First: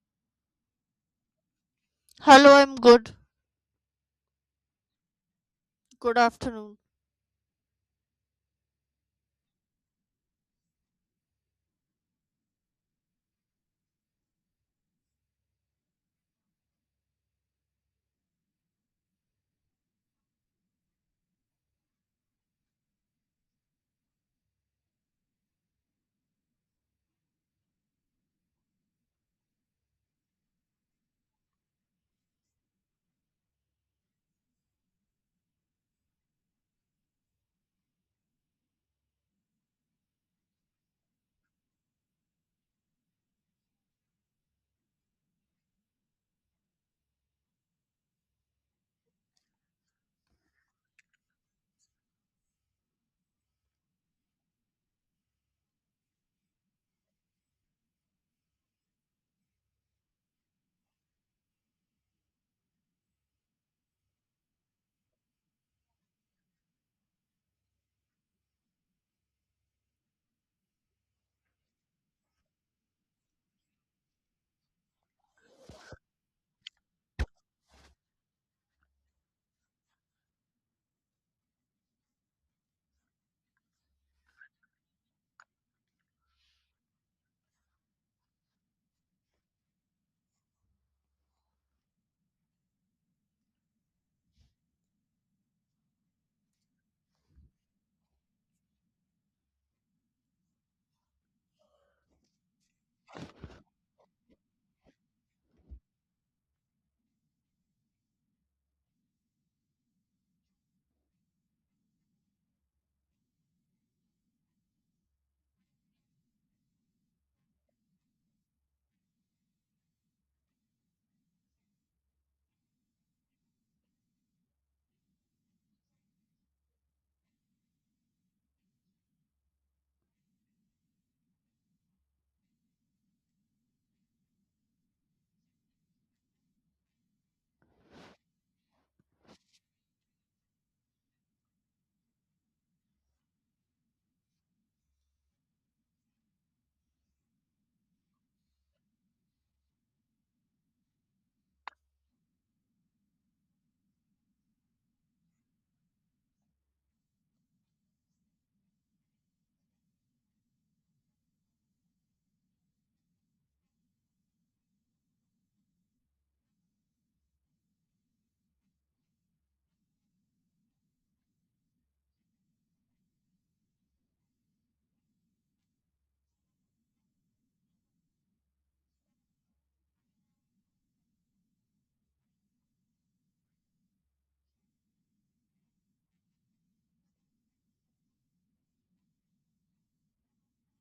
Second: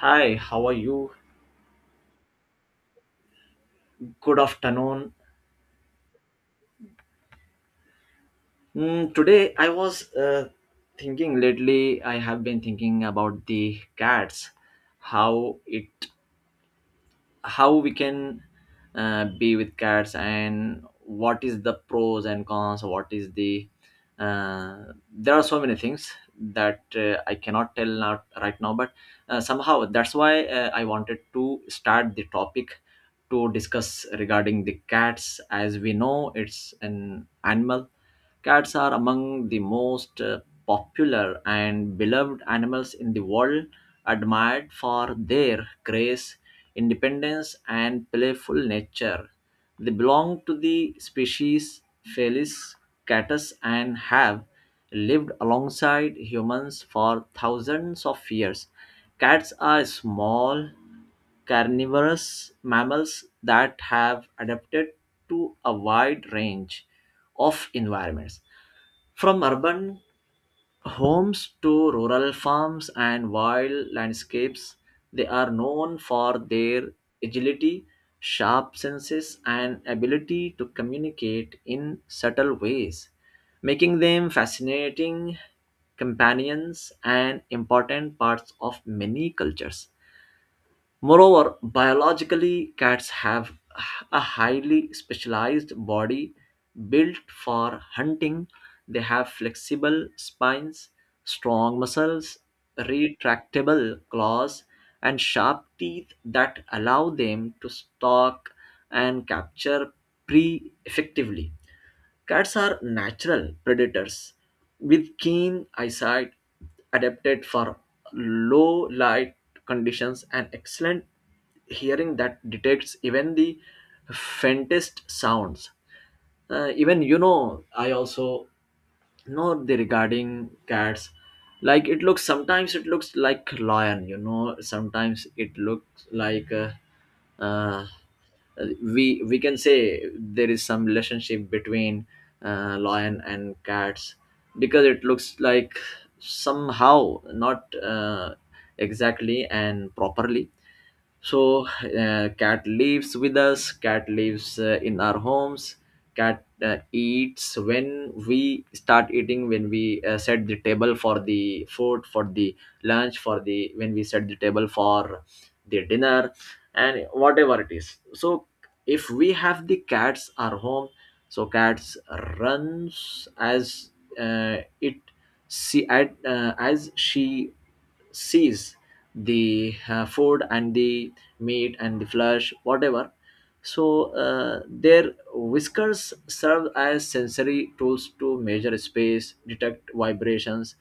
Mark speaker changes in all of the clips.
Speaker 1: Hi, how are you?
Speaker 2: Hello, I'm good.
Speaker 1: Good afternoon.
Speaker 2: Good afternoon.
Speaker 1: Today I was thinking lately. I have been thinking about the cats, how it how we can be with cats, and what is the pros and cons, what is the uh, there are so many things that I cannot tell now right now, but somehow that's why I wanted to start the topic to discuss regarding the cats. As we know, it's an animal. Cats are among the most popular and beloved animals in the world, admired for their grace, independence, and playful nature. They belong to the species Felis catus and have lived alongside humans for thousands of years. Cats are small, carnivorous mammals that have adapted to a wide range of environments, from urban homes to rural farms and wild landscapes. They are known for their agility, sharp senses, and ability to communicate in subtle ways, making them fascinating companions and important parts of many cultures. Moreover, biologically, cats have a highly specialized body built for hunting. They have flexible spines, strong muscles, retractable claws, and sharp teeth that allow them to stalk and capture prey effectively. Cats are natural predators with keen eyesight, adapted for low light conditions, and excellent hearing that detects even the faintest sounds. Even you know, I also know the regarding cats. Like it looks, sometimes it looks like lion, you know. Sometimes it looks like. Uh, we can say there is some relationship between lion and cats, because it looks like somehow not exactly and properly. So cat lives with us, cat lives in our homes. Cat eats when we start eating, when we set the table for the food, for the lunch, for the when we set the table for the dinner and whatever it is. So if we have the cats our home, so cats runs as it see, at, as she sees the food and the meat and the flesh, whatever. So their whiskers serve as sensory tools to measure space, detect vibrations,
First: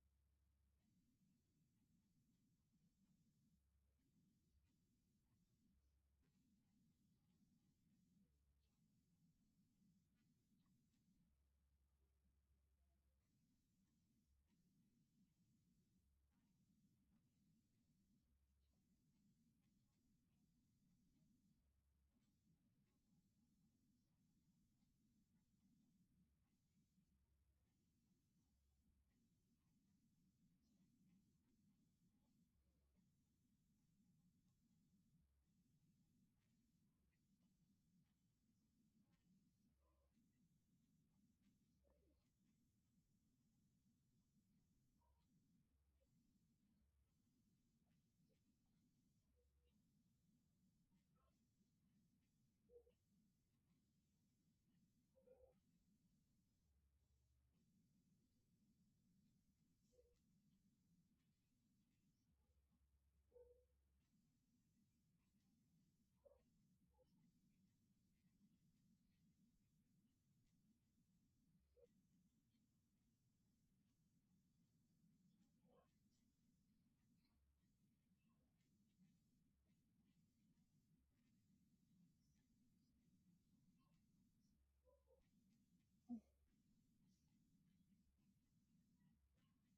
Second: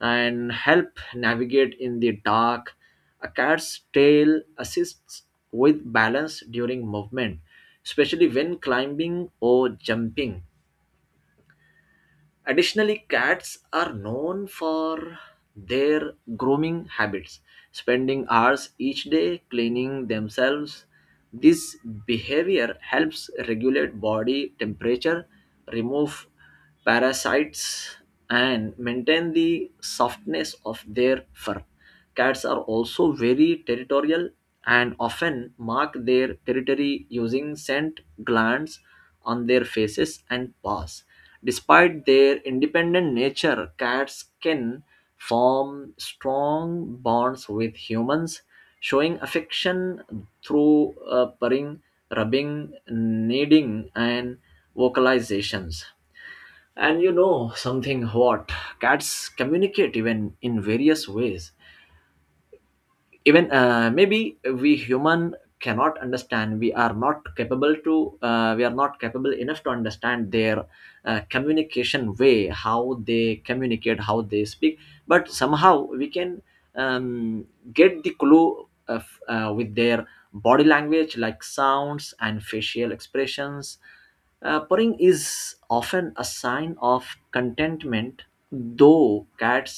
Speaker 1: and help navigate in the dark. A cat's tail assists with balance during movement, especially when climbing or jumping. Additionally, cats are known for their grooming habits, spending hours each day cleaning themselves. This behavior helps regulate body temperature, remove parasites, and maintain the softness of their fur. Cats are also very territorial and often mark their territory using scent glands on their faces and paws. Despite their independent nature, cats can form strong bonds with humans, showing affection through purring, rubbing, kneading, and vocalizations. And you know something what? Cats communicate even in various ways, even maybe we human cannot understand, we are not capable to we are not capable enough to understand their communication way, how they communicate, how they speak. But somehow we can um, get the clue of, with their body language, like sounds and facial expressions. Purring is often a sign of contentment, though cats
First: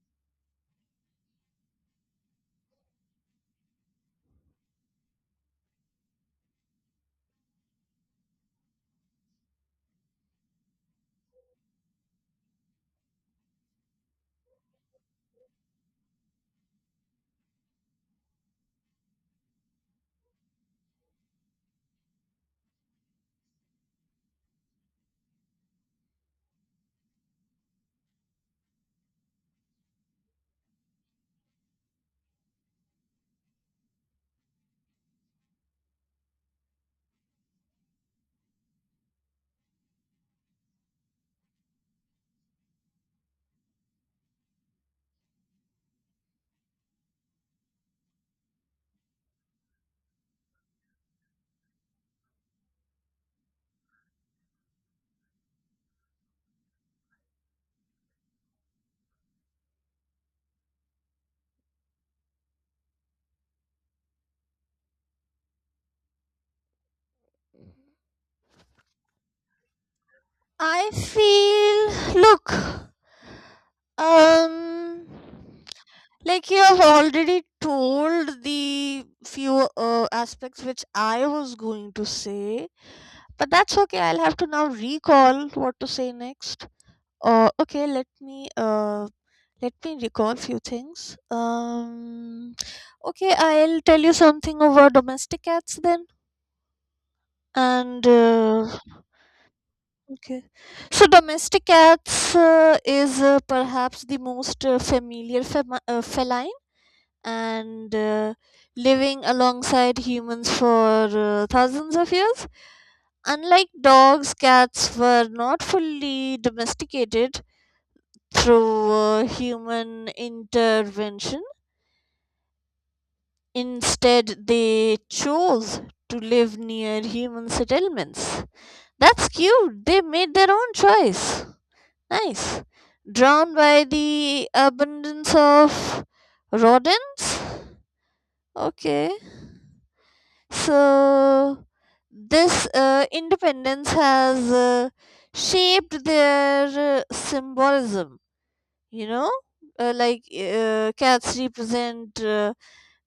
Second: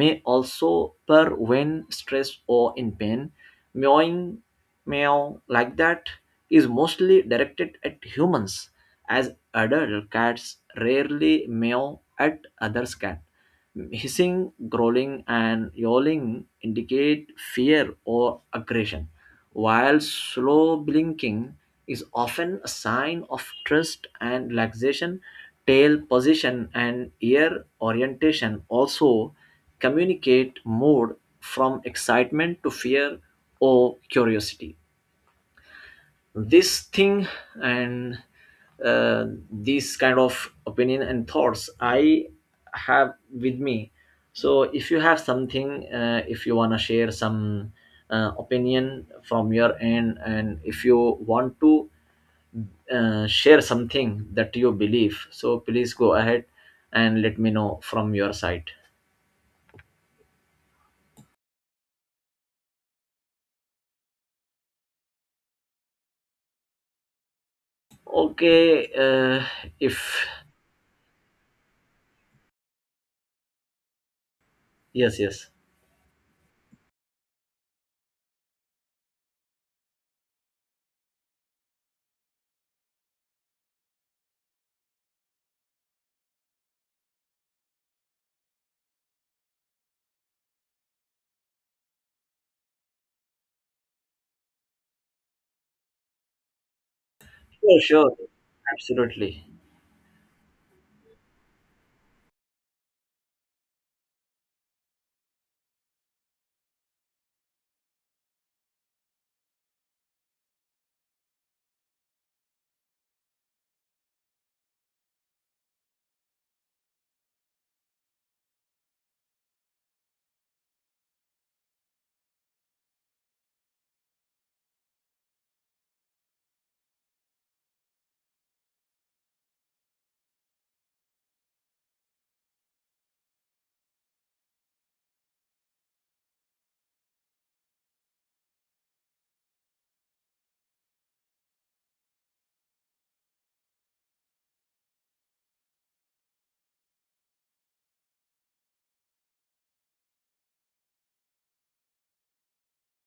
Speaker 1: may also purr when stressed or in pain. Meowing, meow like that, is mostly directed at humans, as adult cats rarely meow at other cats. Hissing, growling, and yowling indicate fear or aggression, while slow blinking is often a sign of trust and relaxation. Tail position and ear orientation also communicate mood, from excitement to fear or curiosity. This thing and uh, these kind of opinion and thoughts I have with me. So if you have something, if you want to share some opinion from your end, and if you want to share something that you believe, so please go ahead and let me know from your side. Okay, if
Speaker 2: I feel, look, um,
Speaker 1: yes, yes.
Speaker 2: like you have already told the few aspects which I was going to say, but that's okay. I'll have to now recall what to say next. Okay, let me recall few things. Okay, I'll tell you something over domestic cats then,
Speaker 1: Sure,
Speaker 2: and.
Speaker 1: sure, absolutely.
Speaker 2: Okay. So domestic cats is perhaps the most familiar feline and living alongside humans for thousands of years. Unlike dogs, cats were not fully domesticated through human intervention. Instead, they chose to live near human settlements. That's cute. They made their own choice. Nice. Drawn by the abundance of rodents? Okay. So, this independence has shaped their symbolism, you know? Like cats represent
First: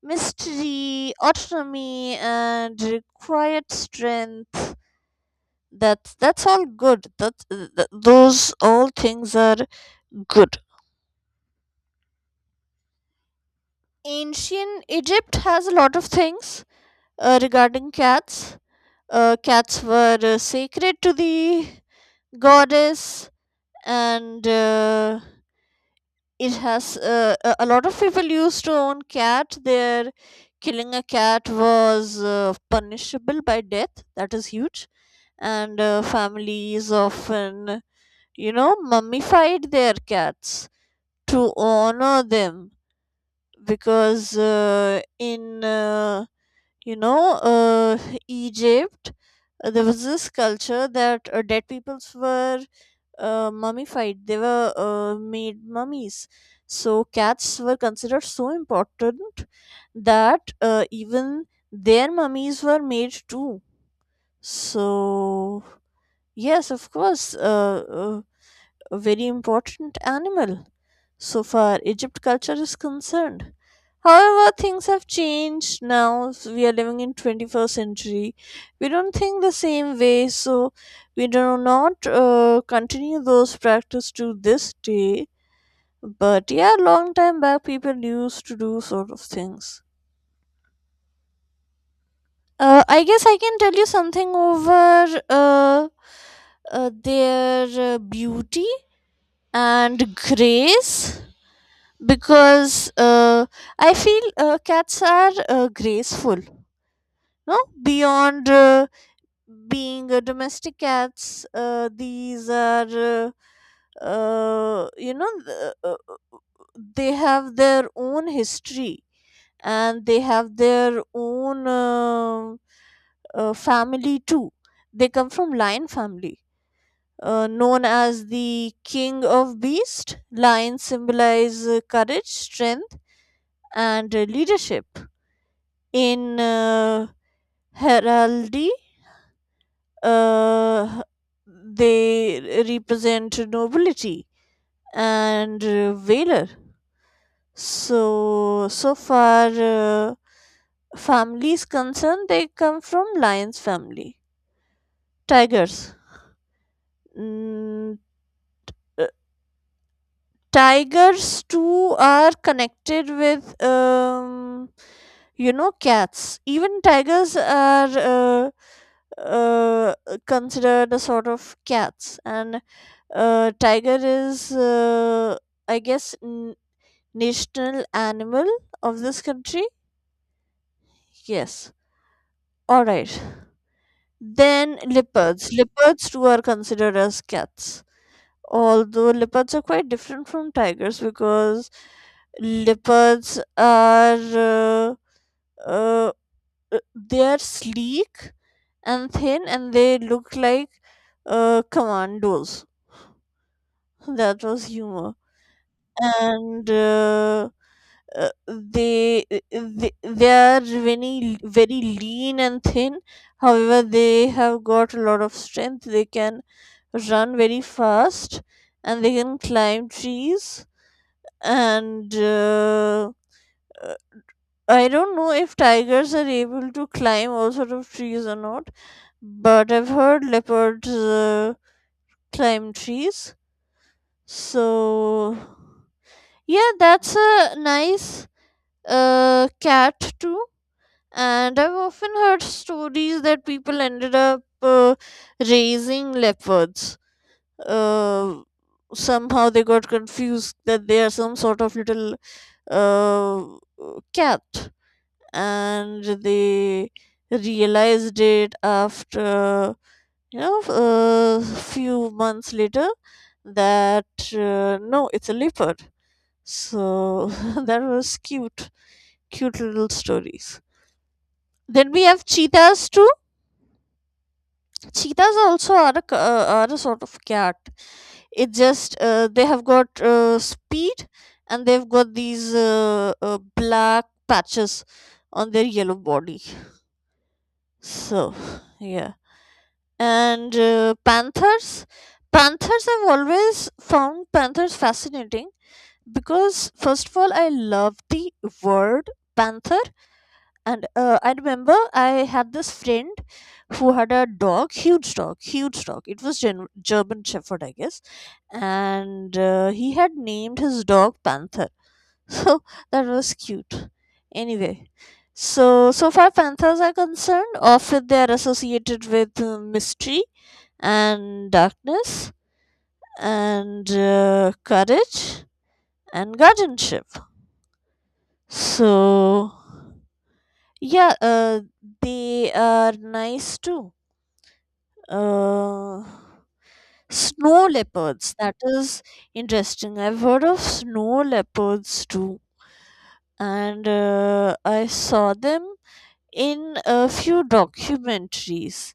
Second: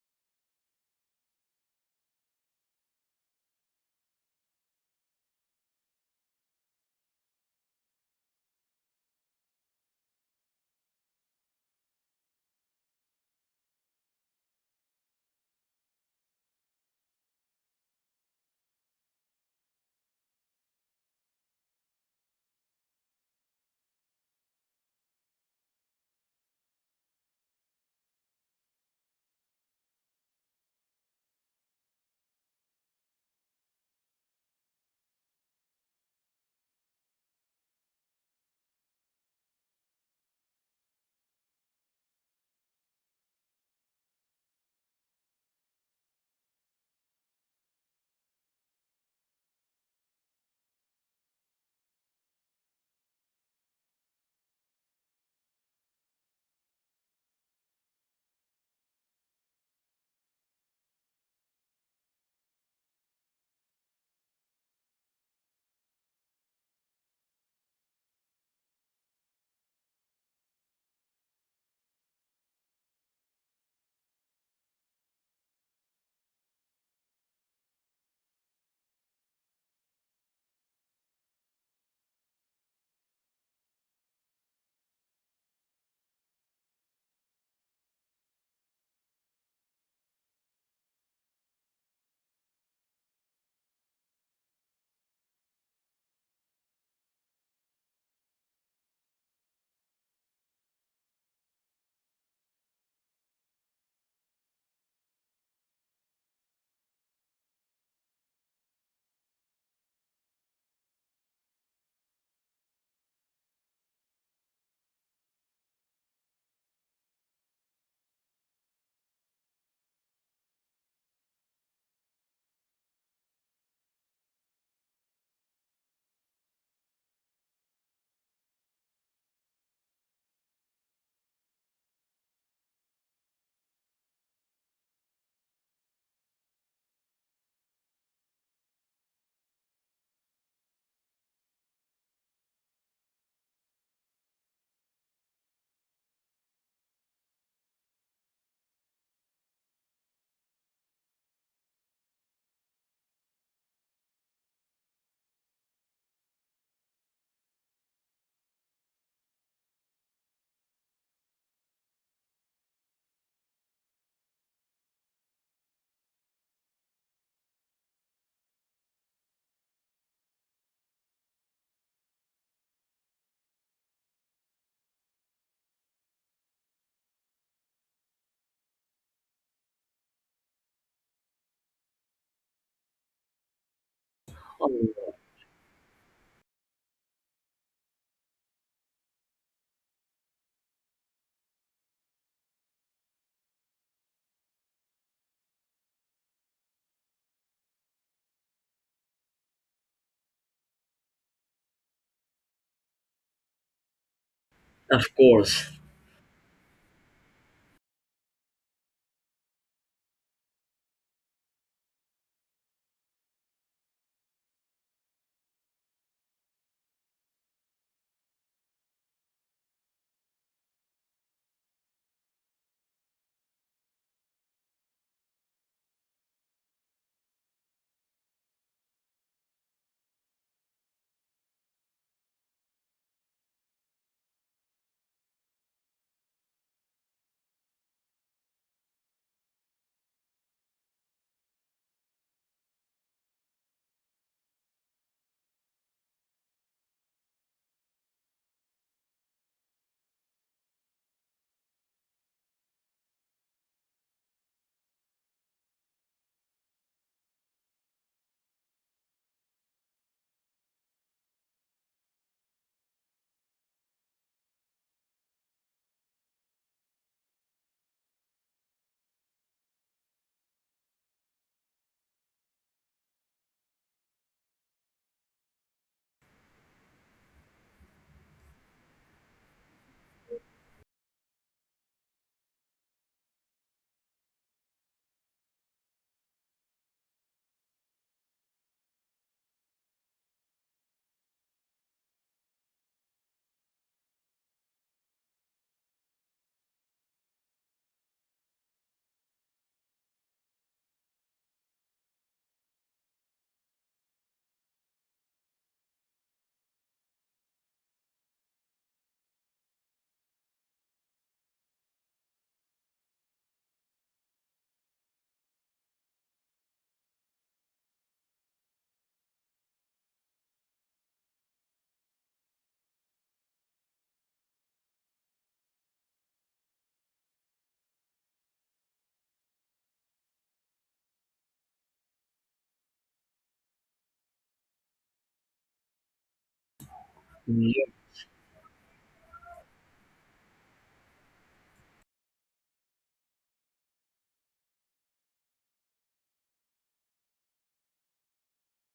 Speaker 2: mystery, autonomy, and quiet strength. That's all good. That, those all things are good. Ancient Egypt has a lot of things regarding cats. Cats were sacred to the goddess, and it has a lot of people used to own cat. There, killing a cat was punishable by death. That is huge, and families often, you know, mummified their cats to honor them because in you know Egypt, there was this culture that dead peoples were mummified, they were made mummies, so cats were considered so important that even their mummies were made too. So yes, of course, a very important animal so far Egypt culture is concerned. However, things have changed now. We are living in 21st century. We don't think the same way, so we do not continue those practice to this day. But yeah, long time back, people used to do sort of things. I guess I can tell you something over their beauty and grace because I feel cats are graceful. No, beyond being domestic cats, these are you know they have their own history and they have their own family too. They come from lion family. Known as the king of beast, lions symbolize courage, strength, and leadership in heraldry, uh, they represent nobility and valor. So so far family is concerned, they come from lions family. Tigers, mm, tigers too are connected with you know, cats. Even tigers are uh, considered a sort of cats. And tiger is I guess, national animal of this country. Yes, all right. Then
Speaker 1: Um,
Speaker 2: leopards, leopards too are considered as cats, although leopards are quite different from tigers because leopards are uh, uh, they are sleek and thin and they look like commandos. That was
Speaker 1: of
Speaker 2: humor.
Speaker 1: course.
Speaker 2: And they are very very lean and thin. However, they have got a lot of strength, they can run very fast and they can climb trees. And uh, I don't know if tigers are able to climb all sort of trees or not, but I've heard leopards climb trees. So yeah, that's a nice cat too. And I've often heard stories that people ended up raising leopards. Uh, somehow they got confused that they are some sort of little uh, cat, and they realized it after, you know, a few months later that no, it's a leopard. So that was cute, cute little stories. Then we have cheetahs too. Cheetahs also are a, are a sort of cat. It just they have got speed and they've got these black patches on their yellow body. So yeah, and panthers. I've always found panthers fascinating because first of all I love the word panther. And I remember I had this friend who had a dog, huge dog, huge dog. It was German shepherd I guess, and he had named his dog Panther. So that was cute. Anyway, so so far panthers are concerned, often they are associated with mystery and darkness and courage and guardianship. So yeah, they are nice too. Uh, snow leopards, that is interesting. I've heard of snow leopards too, and I saw them in a few documentaries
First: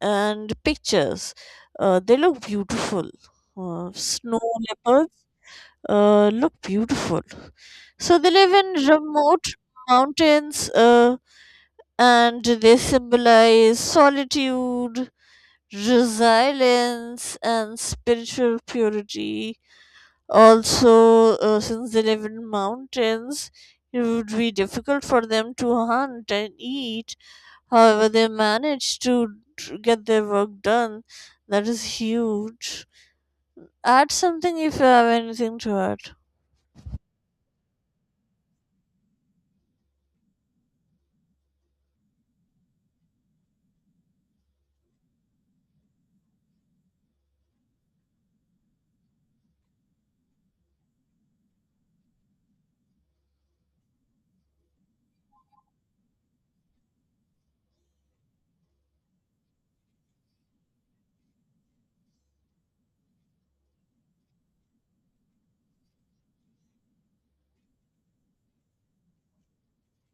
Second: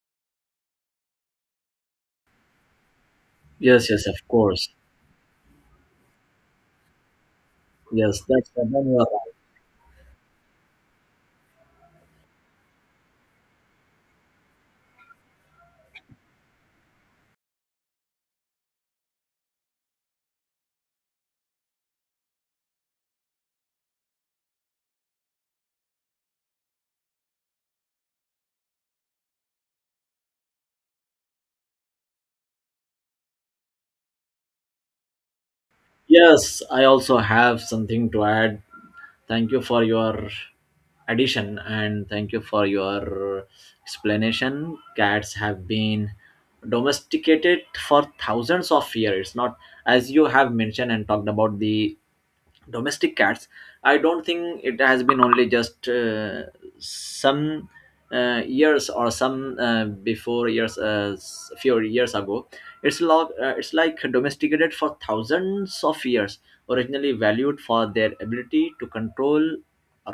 Speaker 2: and pictures. They look beautiful.
Speaker 1: Yes, yes, of
Speaker 2: Snow
Speaker 1: course.
Speaker 2: leopards look beautiful. So
Speaker 1: Yes,
Speaker 2: they
Speaker 1: that's
Speaker 2: live
Speaker 1: the one
Speaker 2: in
Speaker 1: you are-
Speaker 2: remote mountains. And they symbolize solitude, resilience, and spiritual purity. Also, since they live in mountains, it would be difficult for them to hunt and eat. However, they manage to get their work done. That is huge. Add something if you have anything to add.
Speaker 1: Yes, I also have something to add. Thank you for your addition and thank you for your explanation. Cats have been domesticated for thousands of years. Not as you have mentioned and talked about the domestic cats, I don't think it has been only just some years or some before years few years ago. It's it's like domesticated for thousands of years, originally valued for their ability to control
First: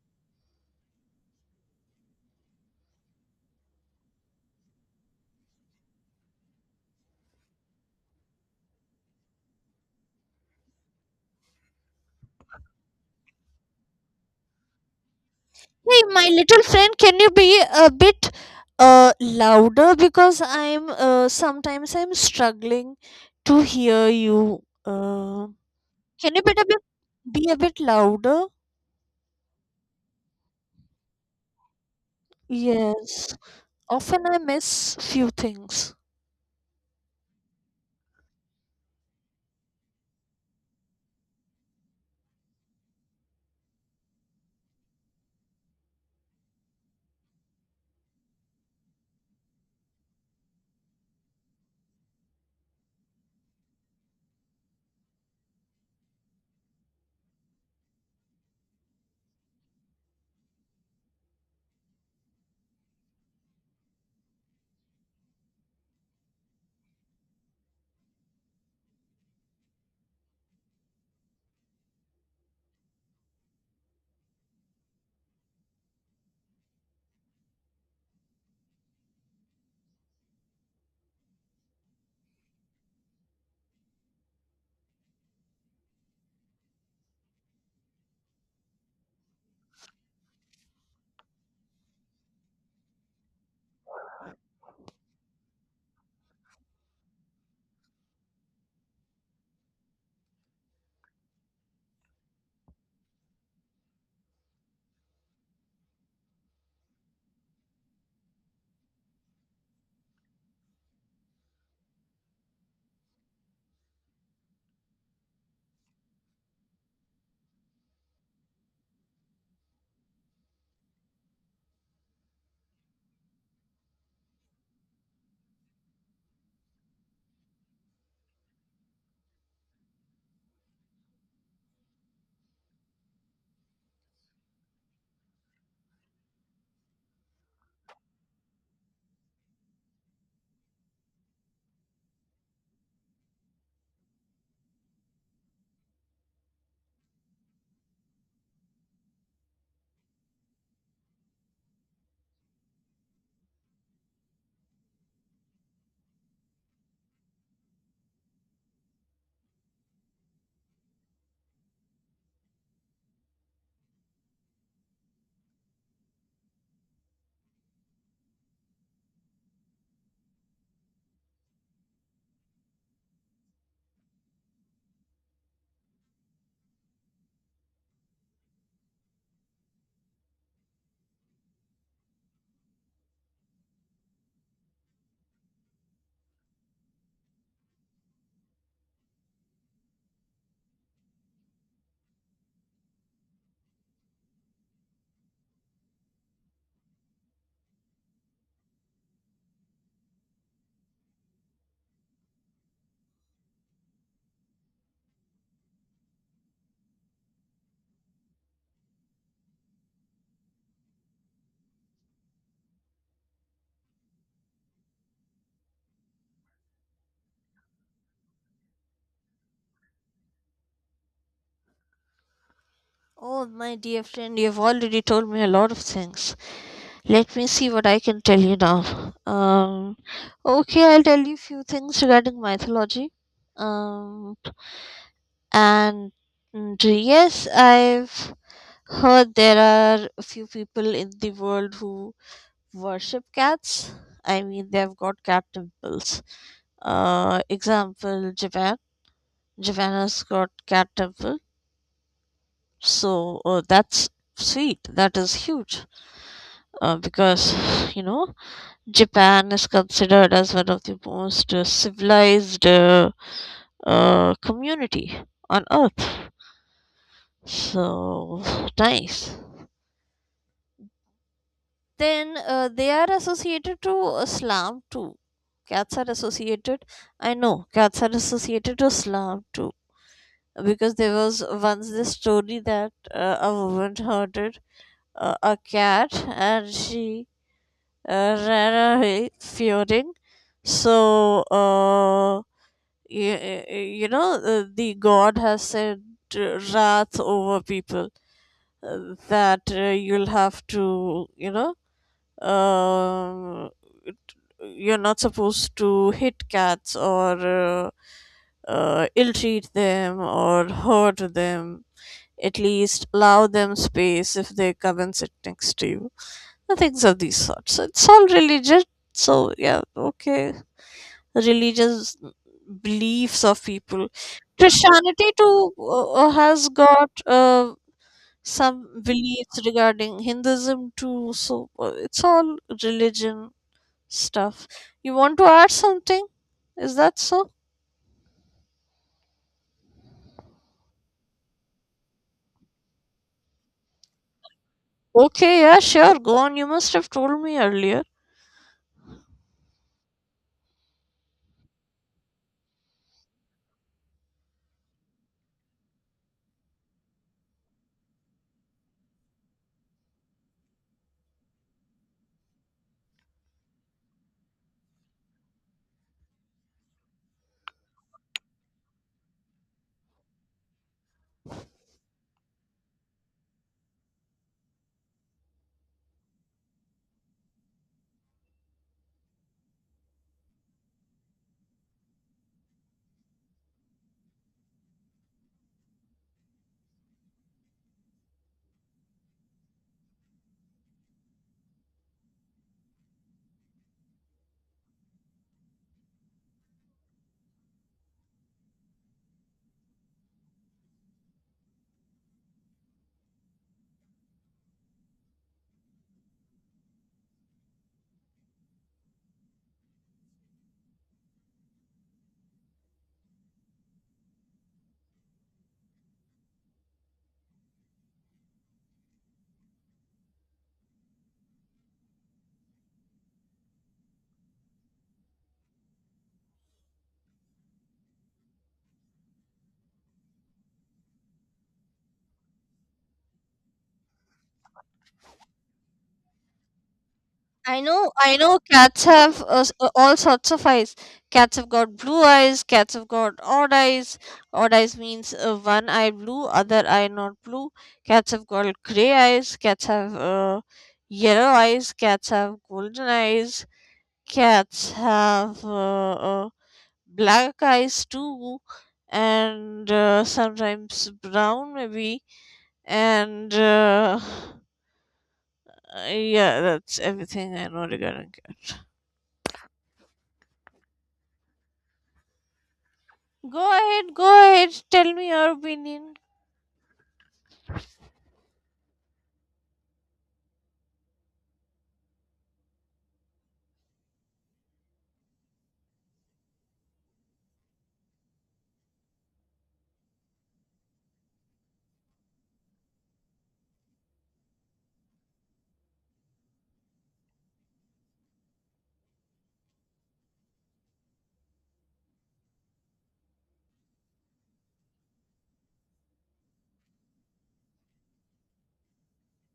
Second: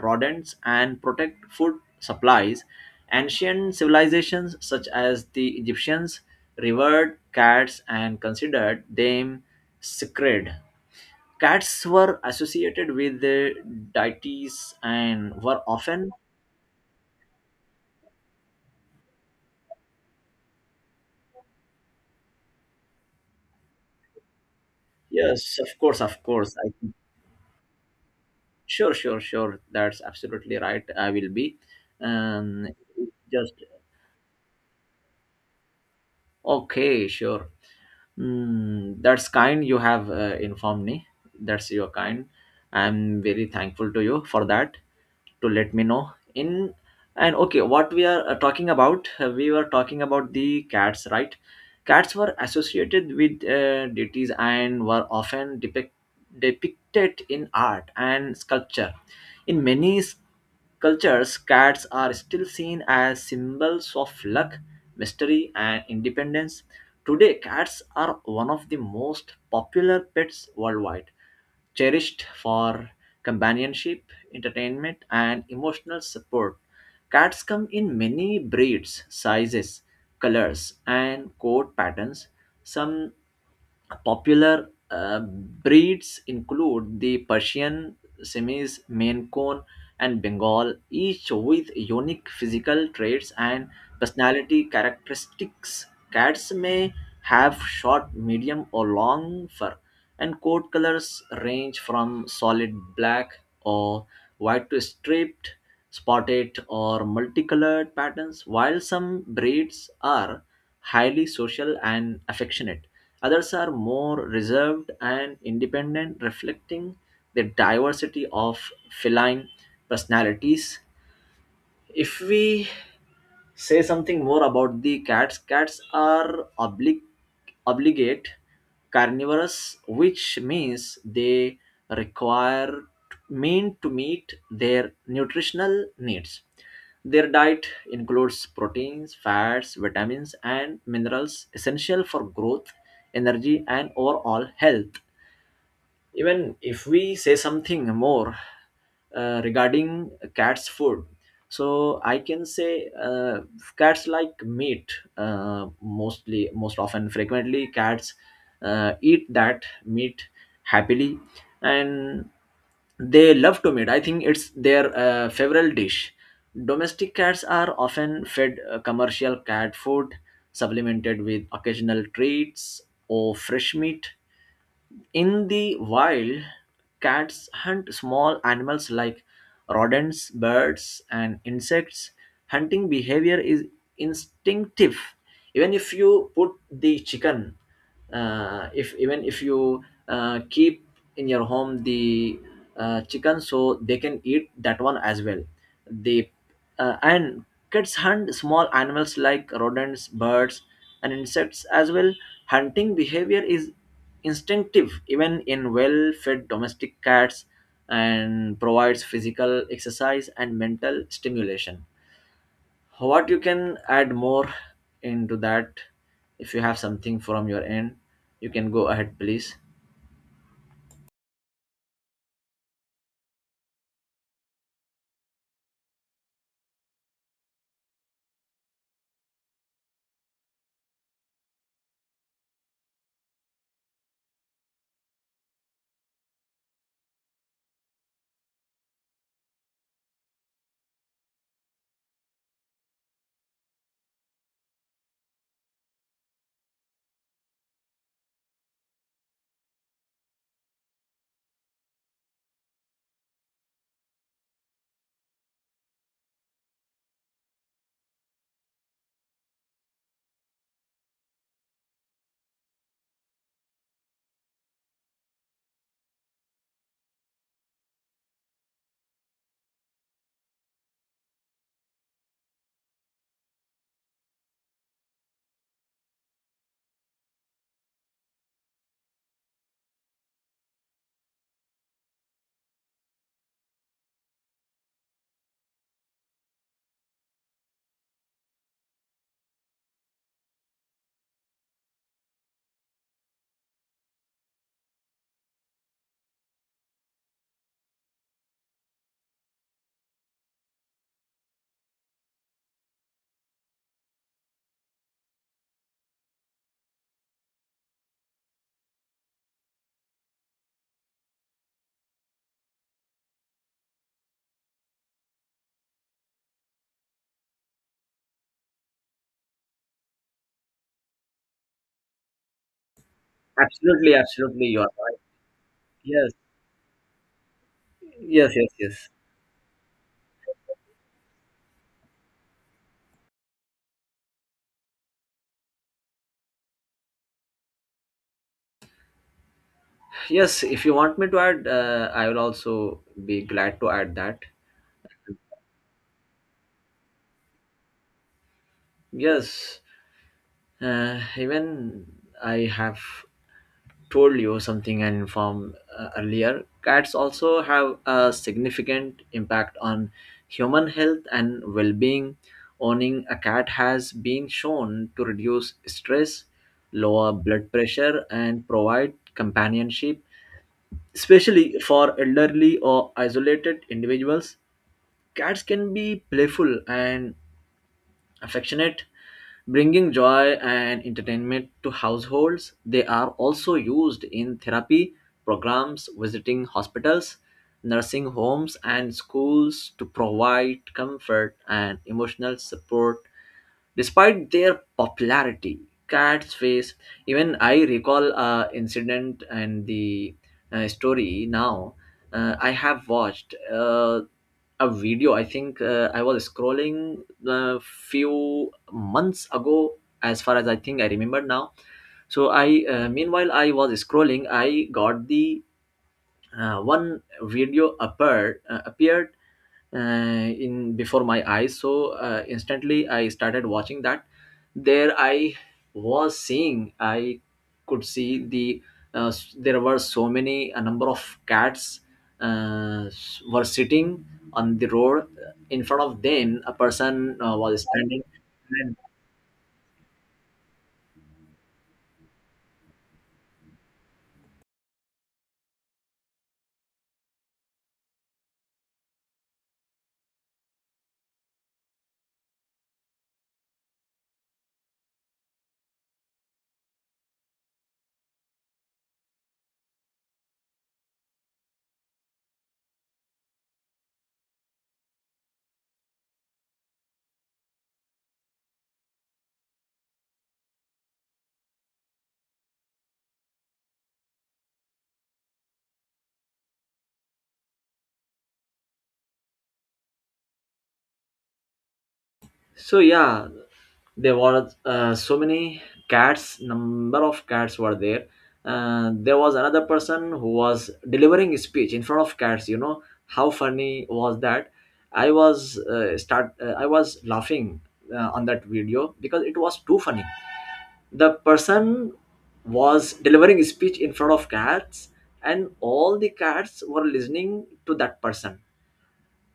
Speaker 1: rodents and protect food supplies. Ancient civilizations such as the Egyptians revered cats and considered them sacred. Cats were associated with the deities and were
Speaker 2: Hey,
Speaker 1: often.
Speaker 2: my little friend, can you be a bit louder, because I'm sometimes I'm struggling to hear you.
Speaker 1: Yes, of course, of
Speaker 2: Can you be
Speaker 1: course.
Speaker 2: a
Speaker 1: I
Speaker 2: bit
Speaker 1: think.
Speaker 2: louder?
Speaker 1: Sure, sure, sure. That's absolutely right. I will be. Um,
Speaker 2: Yes.
Speaker 1: just
Speaker 2: Often I miss few things.
Speaker 1: okay, sure. That's kind you have informed me. That's your kind. I'm very thankful to you for that, to let me know in. And okay, what we are talking about, we were talking about the cats, right? Cats were associated with deities and were often depicted in art and sculpture. In many cultures, cats are still seen as symbols of luck, mystery, and independence. Today cats are one of the most popular pets worldwide, cherished for companionship, entertainment, and emotional support. Cats come in many breeds, sizes, colors, and coat patterns. Some popular breeds include the Persian, Siamese, Maine Coon, and Bengal, each with unique physical traits and personality characteristics. Cats may have short, medium, or long fur, and coat colors range from solid black or white to striped, spotted, or multicolored patterns. While some breeds are highly social and affectionate, others are more reserved and independent, reflecting the diversity of feline personalities. If we say something more about the cats. Cats are obligate carnivorous, which means they require mean to meet their nutritional needs. Their diet includes proteins, fats, vitamins, and minerals essential for growth, energy, and overall health. Even if we say something more regarding cats food, so I can say cats like meat. Mostly, most often, frequently, cats eat that meat happily, and they love to meat. I think it's their favorite dish. Domestic cats are often fed commercial cat food supplemented with occasional treats or fresh meat. In the wild, cats hunt small animals like rodents, birds, and insects. Hunting behavior is instinctive. Even if you put the chicken, if even if you keep in your home the chicken, so they can eat that one as well. The and cats hunt small animals like rodents, birds, and insects as well. Hunting behavior is instinctive even in well fed domestic cats, and provides physical exercise and mental stimulation. What you can add more into that? If you have something from your end, you can go ahead, please.
Speaker 2: Oh, my dear friend, you've already told me a lot of things. Let me see what I can tell you now. Okay, I'll tell you few things regarding mythology. Um, And yes, I've heard there are a few people in the world who worship cats. I mean, they've got cat temples. Example, Japan. Japan has got cat temple. So that's sweet. That is huge. Because, you know, Japan is considered as one of the most civilized community on earth. So nice. Then they are associated to Islam too. Cats are associated. I know cats are associated to Islam too, because there was once this story that a woman herded a cat and she ran away fearing. So you, you know the God has said wrath over people that you'll have to, you know, uh, it- you're not supposed to hit cats or ill treat them or hurt them. At least allow them space if they come and sit next to you. And things of these sorts. So it's all religious. So, yeah, okay. Religious beliefs of people.
Speaker 1: Absolutely, absolutely, you are right.
Speaker 2: Christianity too
Speaker 1: Yes,
Speaker 2: has got
Speaker 1: yes, yes,
Speaker 2: some
Speaker 1: yes.
Speaker 2: beliefs, regarding Hinduism too. So, it's all religion stuff. You want to add something? Is that so?
Speaker 1: Yes, if you want me to add, I will also be glad to add that.
Speaker 2: Okay, yeah, sure, go on. You must have told me earlier.
Speaker 1: Yes, even I have told you something and informed earlier, cats also have a significant impact on human health and well being. Owning a cat has been shown to reduce stress, lower blood pressure, and provide companionship. Especially for elderly or isolated individuals, cats can be playful and affectionate, bringing joy and entertainment to households. They are also used in therapy programs, visiting hospitals, nursing homes, and schools to provide comfort and emotional support. Despite their popularity, cats face, even I recall a incident and the story now. I have watched a video. I think I was scrolling a few months ago, as far as I think I remember now. So I, meanwhile, I was scrolling. I got the one video appeared in before my eyes, so instantly I started watching that. There I was seeing, I could see the there were so many a number of cats were sitting on the road. In front of them, a person was standing.
Speaker 2: I know, cats have all sorts of eyes. Cats have got blue eyes, cats have got odd eyes. Odd eyes means one eye blue, other eye not blue. Cats have got grey eyes, cats have yellow eyes, cats have golden eyes, cats have black eyes too, and sometimes brown maybe. And yeah, that's everything I know regarding cat. Go ahead, go ahead, tell me your opinion.
Speaker 1: So yeah, there were so many cats, number of cats were there. There was another person who was delivering a speech in front of cats. You know how funny was that? I was start I was laughing on that video, because it was too funny. The person was delivering a speech in front of cats, and all the cats were listening to that person.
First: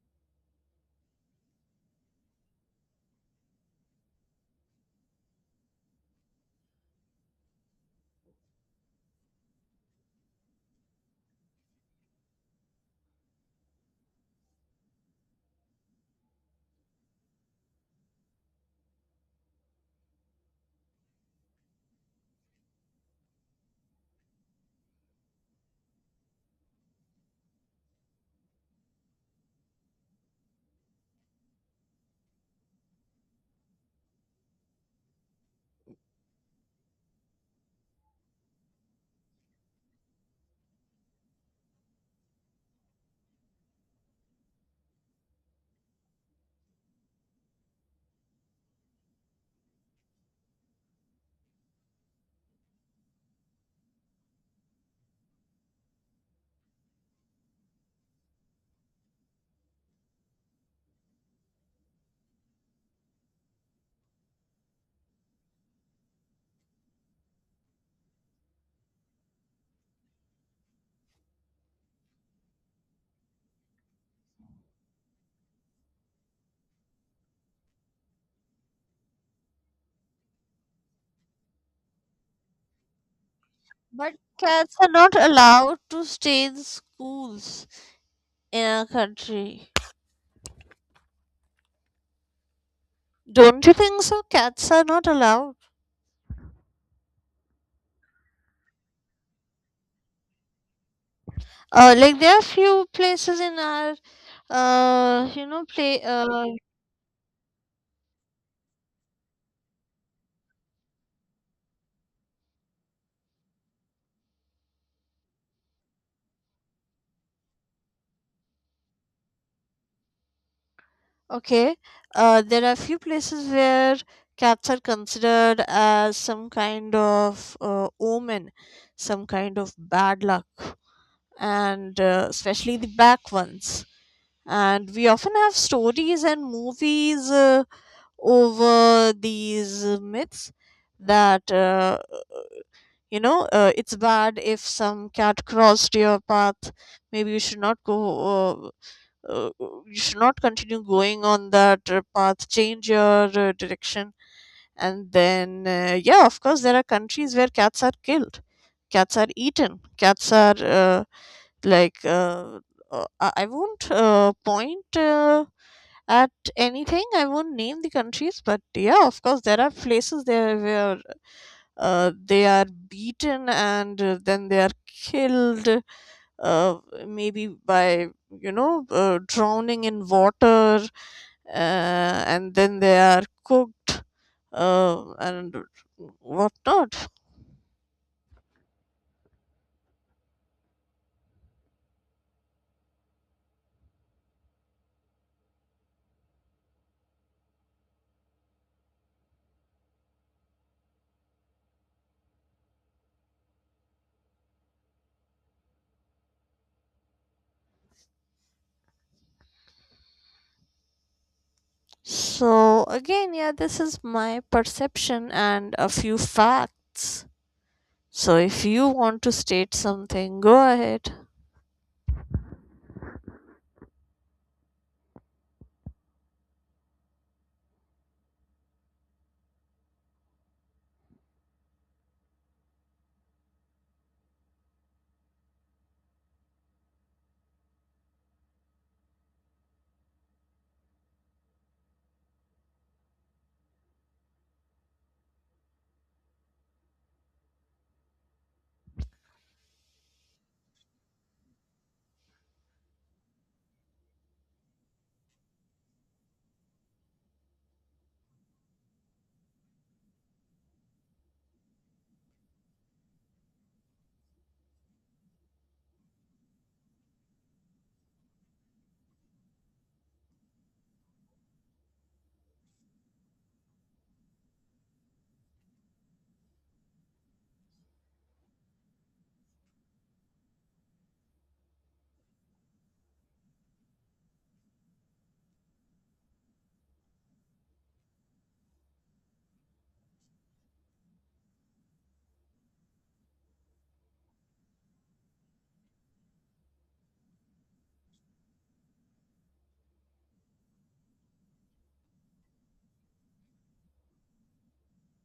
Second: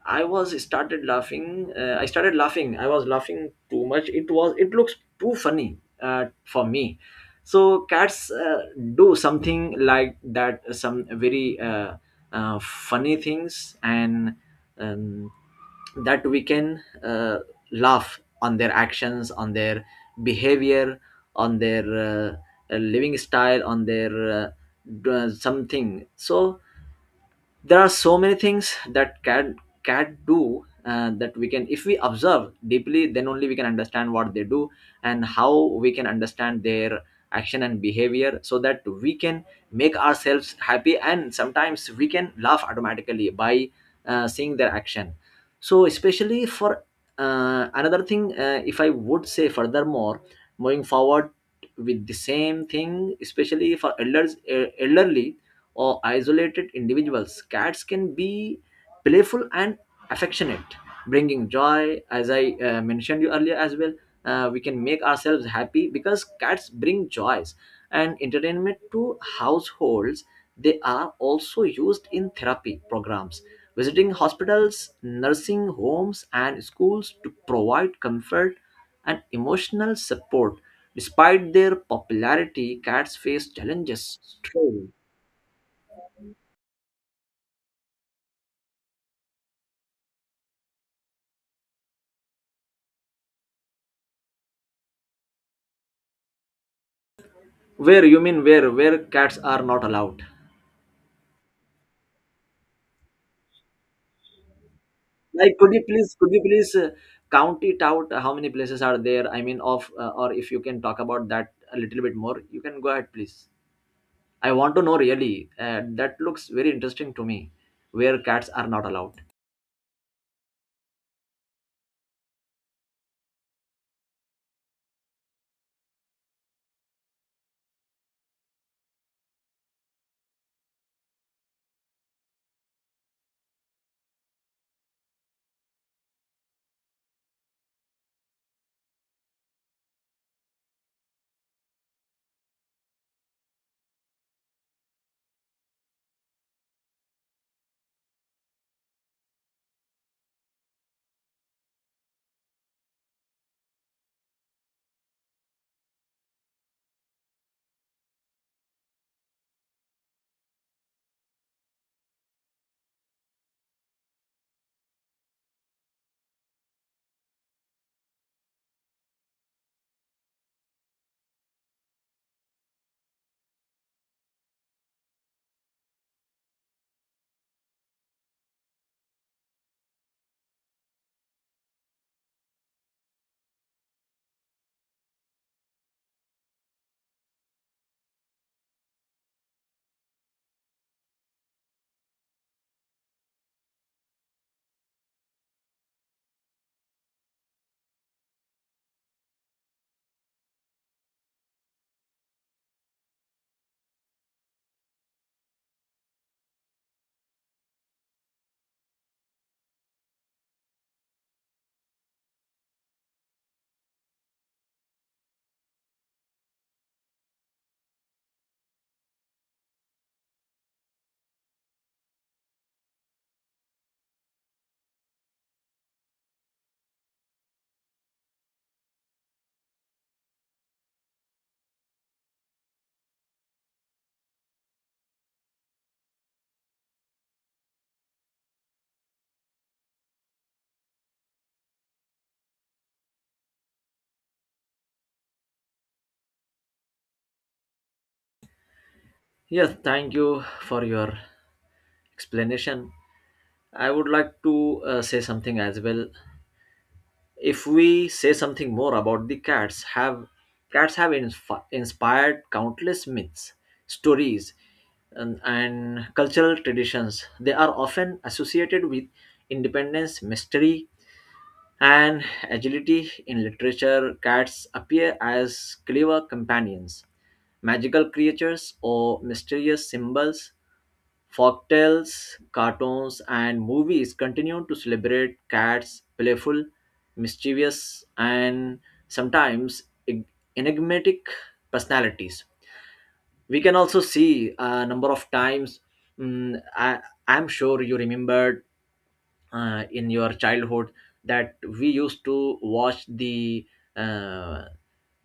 Speaker 1: I was started laughing. I started laughing. I was laughing too much. It was. It looks too funny for me. So cats do something like that. Some very funny things, and um, that we can laugh on their actions, on their behavior, on their living style, on their something. So there are so many things that cat do, that we can, if we observe deeply, then only we can understand what they do and how we can understand their action and behavior, so that we can make ourselves happy, and sometimes we can laugh automatically by seeing their action. So especially for another thing, if I would say, furthermore, moving forward with the same thing, especially for elders, elderly or isolated individuals, cats can be playful and affectionate, bringing joy. As I mentioned you earlier as well, we can make ourselves happy because cats bring joys and entertainment to households. They are also used in therapy programs, visiting hospitals, nursing homes, and schools to provide comfort and emotional support. Despite their popularity, cats face
Speaker 2: But
Speaker 1: challenges,
Speaker 2: cats
Speaker 1: stress.
Speaker 2: are not allowed to stay in schools in our country. Don't you think so? Cats are not allowed.
Speaker 1: Where you mean, where cats are not allowed?
Speaker 2: Like there are few places in our you
Speaker 1: Like,
Speaker 2: know,
Speaker 1: could you
Speaker 2: play
Speaker 1: please could you please count it out? How many places are there? I mean, of or if you can talk about that a little bit more, you can go ahead, please. I want to know really. That looks very interesting to me. Where cats are not allowed.
Speaker 2: okay, there are few places where cats are considered as some kind of omen, some kind of bad luck, and especially the back ones. And we often have stories and movies over these myths that, you know, it's bad if some cat crossed your path. Maybe you should not go you should not continue going on that path, change your direction. And then yeah, of course, there are countries where cats are killed, cats are eaten, cats are like uh, I won't point at anything, I won't name the countries. But yeah, of course, there are places there where they are beaten, and then they are killed, uh, maybe by, you know, drowning in water, and then they are cooked, and whatnot. So, again, yeah, this is my perception and a few facts. So, if you want to state something, go ahead.
Speaker 1: Yes, thank you for your explanation. I would like to say something as well. If we say something more about the cats have inspired countless myths, stories, and cultural traditions. They are often associated with independence, mystery, and agility. In literature, cats appear as clever companions, magical creatures, or mysterious symbols. Folktales, cartoons, and movies continue to celebrate cats' playful, mischievous, and sometimes enigmatic personalities. We can also see a number of times, mm, I, I'm sure you remembered in your childhood, that we used to watch the uh,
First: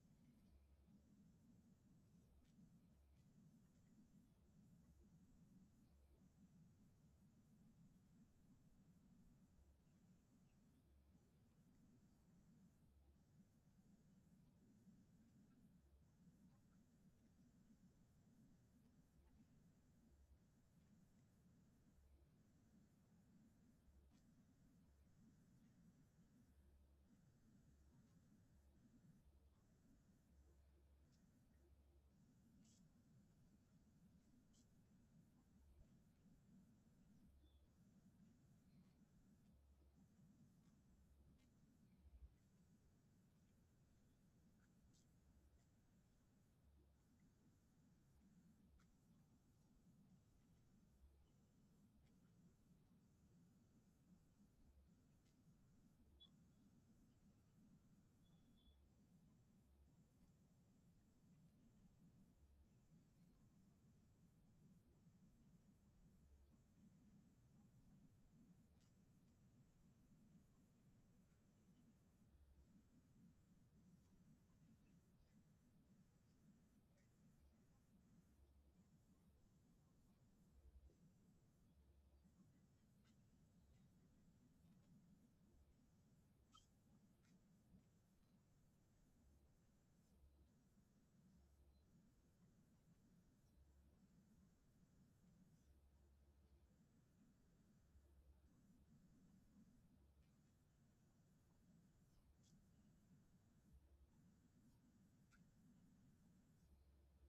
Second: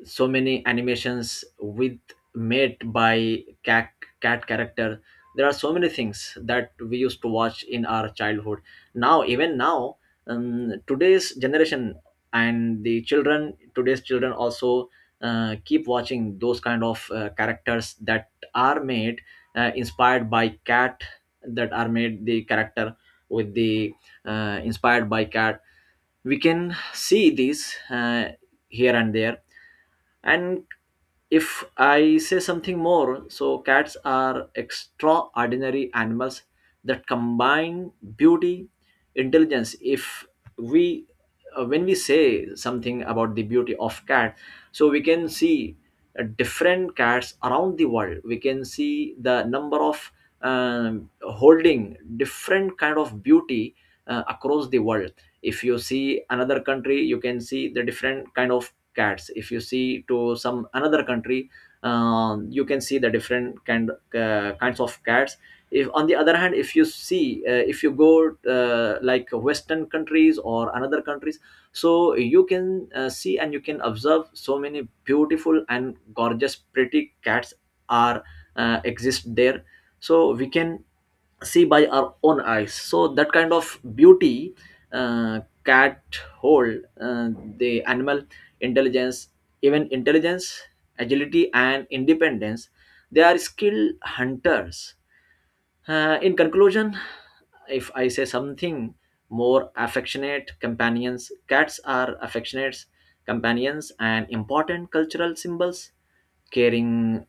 Speaker 1: so many animations with, made by cat character. There are so many things that we used to watch in our childhood. Now, even now, today's generation and the children today's children also keep watching those kind of characters that are made, inspired by cat, that are made, the character with the, inspired by cat. We can see these here and there. And if I say something more, so cats are extraordinary animals that combine beauty, intelligence. If we when we say something about the beauty of cat, so we can see different cats around the world. We can see the number of, holding different kind of beauty across the world. If you see another country, you can see the different kind of cats. If you see to some another country, you can see the different kinds of cats. If, on the other hand, if you see, if you go, like western countries or another countries, so you can see and you can observe so many beautiful and gorgeous pretty cats are exist there. So we can see by our own eyes so that kind of beauty, uh, cat hold, uh, the animal intelligence, even intelligence, agility and independence. They are skilled hunters. Uh, in conclusion, if I say something more, affectionate companions, cats are affectionate companions and important cultural symbols. Caring,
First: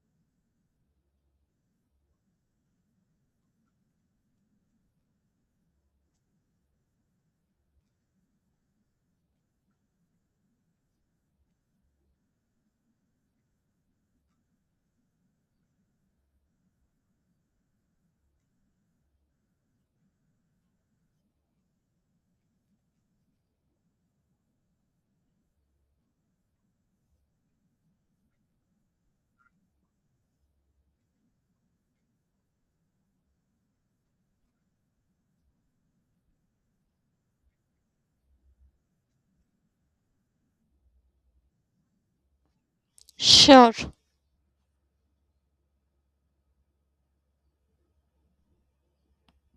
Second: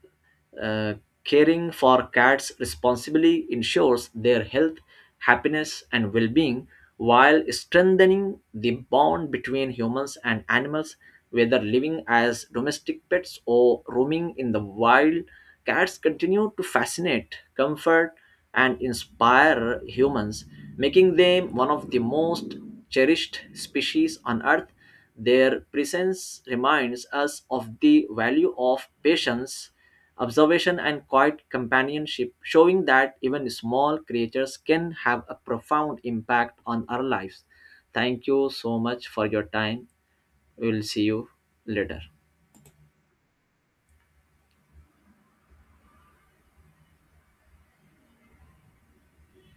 Speaker 1: uh, caring for cats responsibly ensures their health, happiness, and well-being, while strengthening the bond between humans and animals, whether living as domestic pets or roaming in the wild. Cats continue to fascinate, comfort, and inspire humans, making them one of the most cherished species on Earth. Their presence reminds us of the value of patience, observation, and quiet companionship, showing that even small creatures can have a profound impact on our lives. Thank you so much for your time. We will see you later.
Speaker 2: Sure.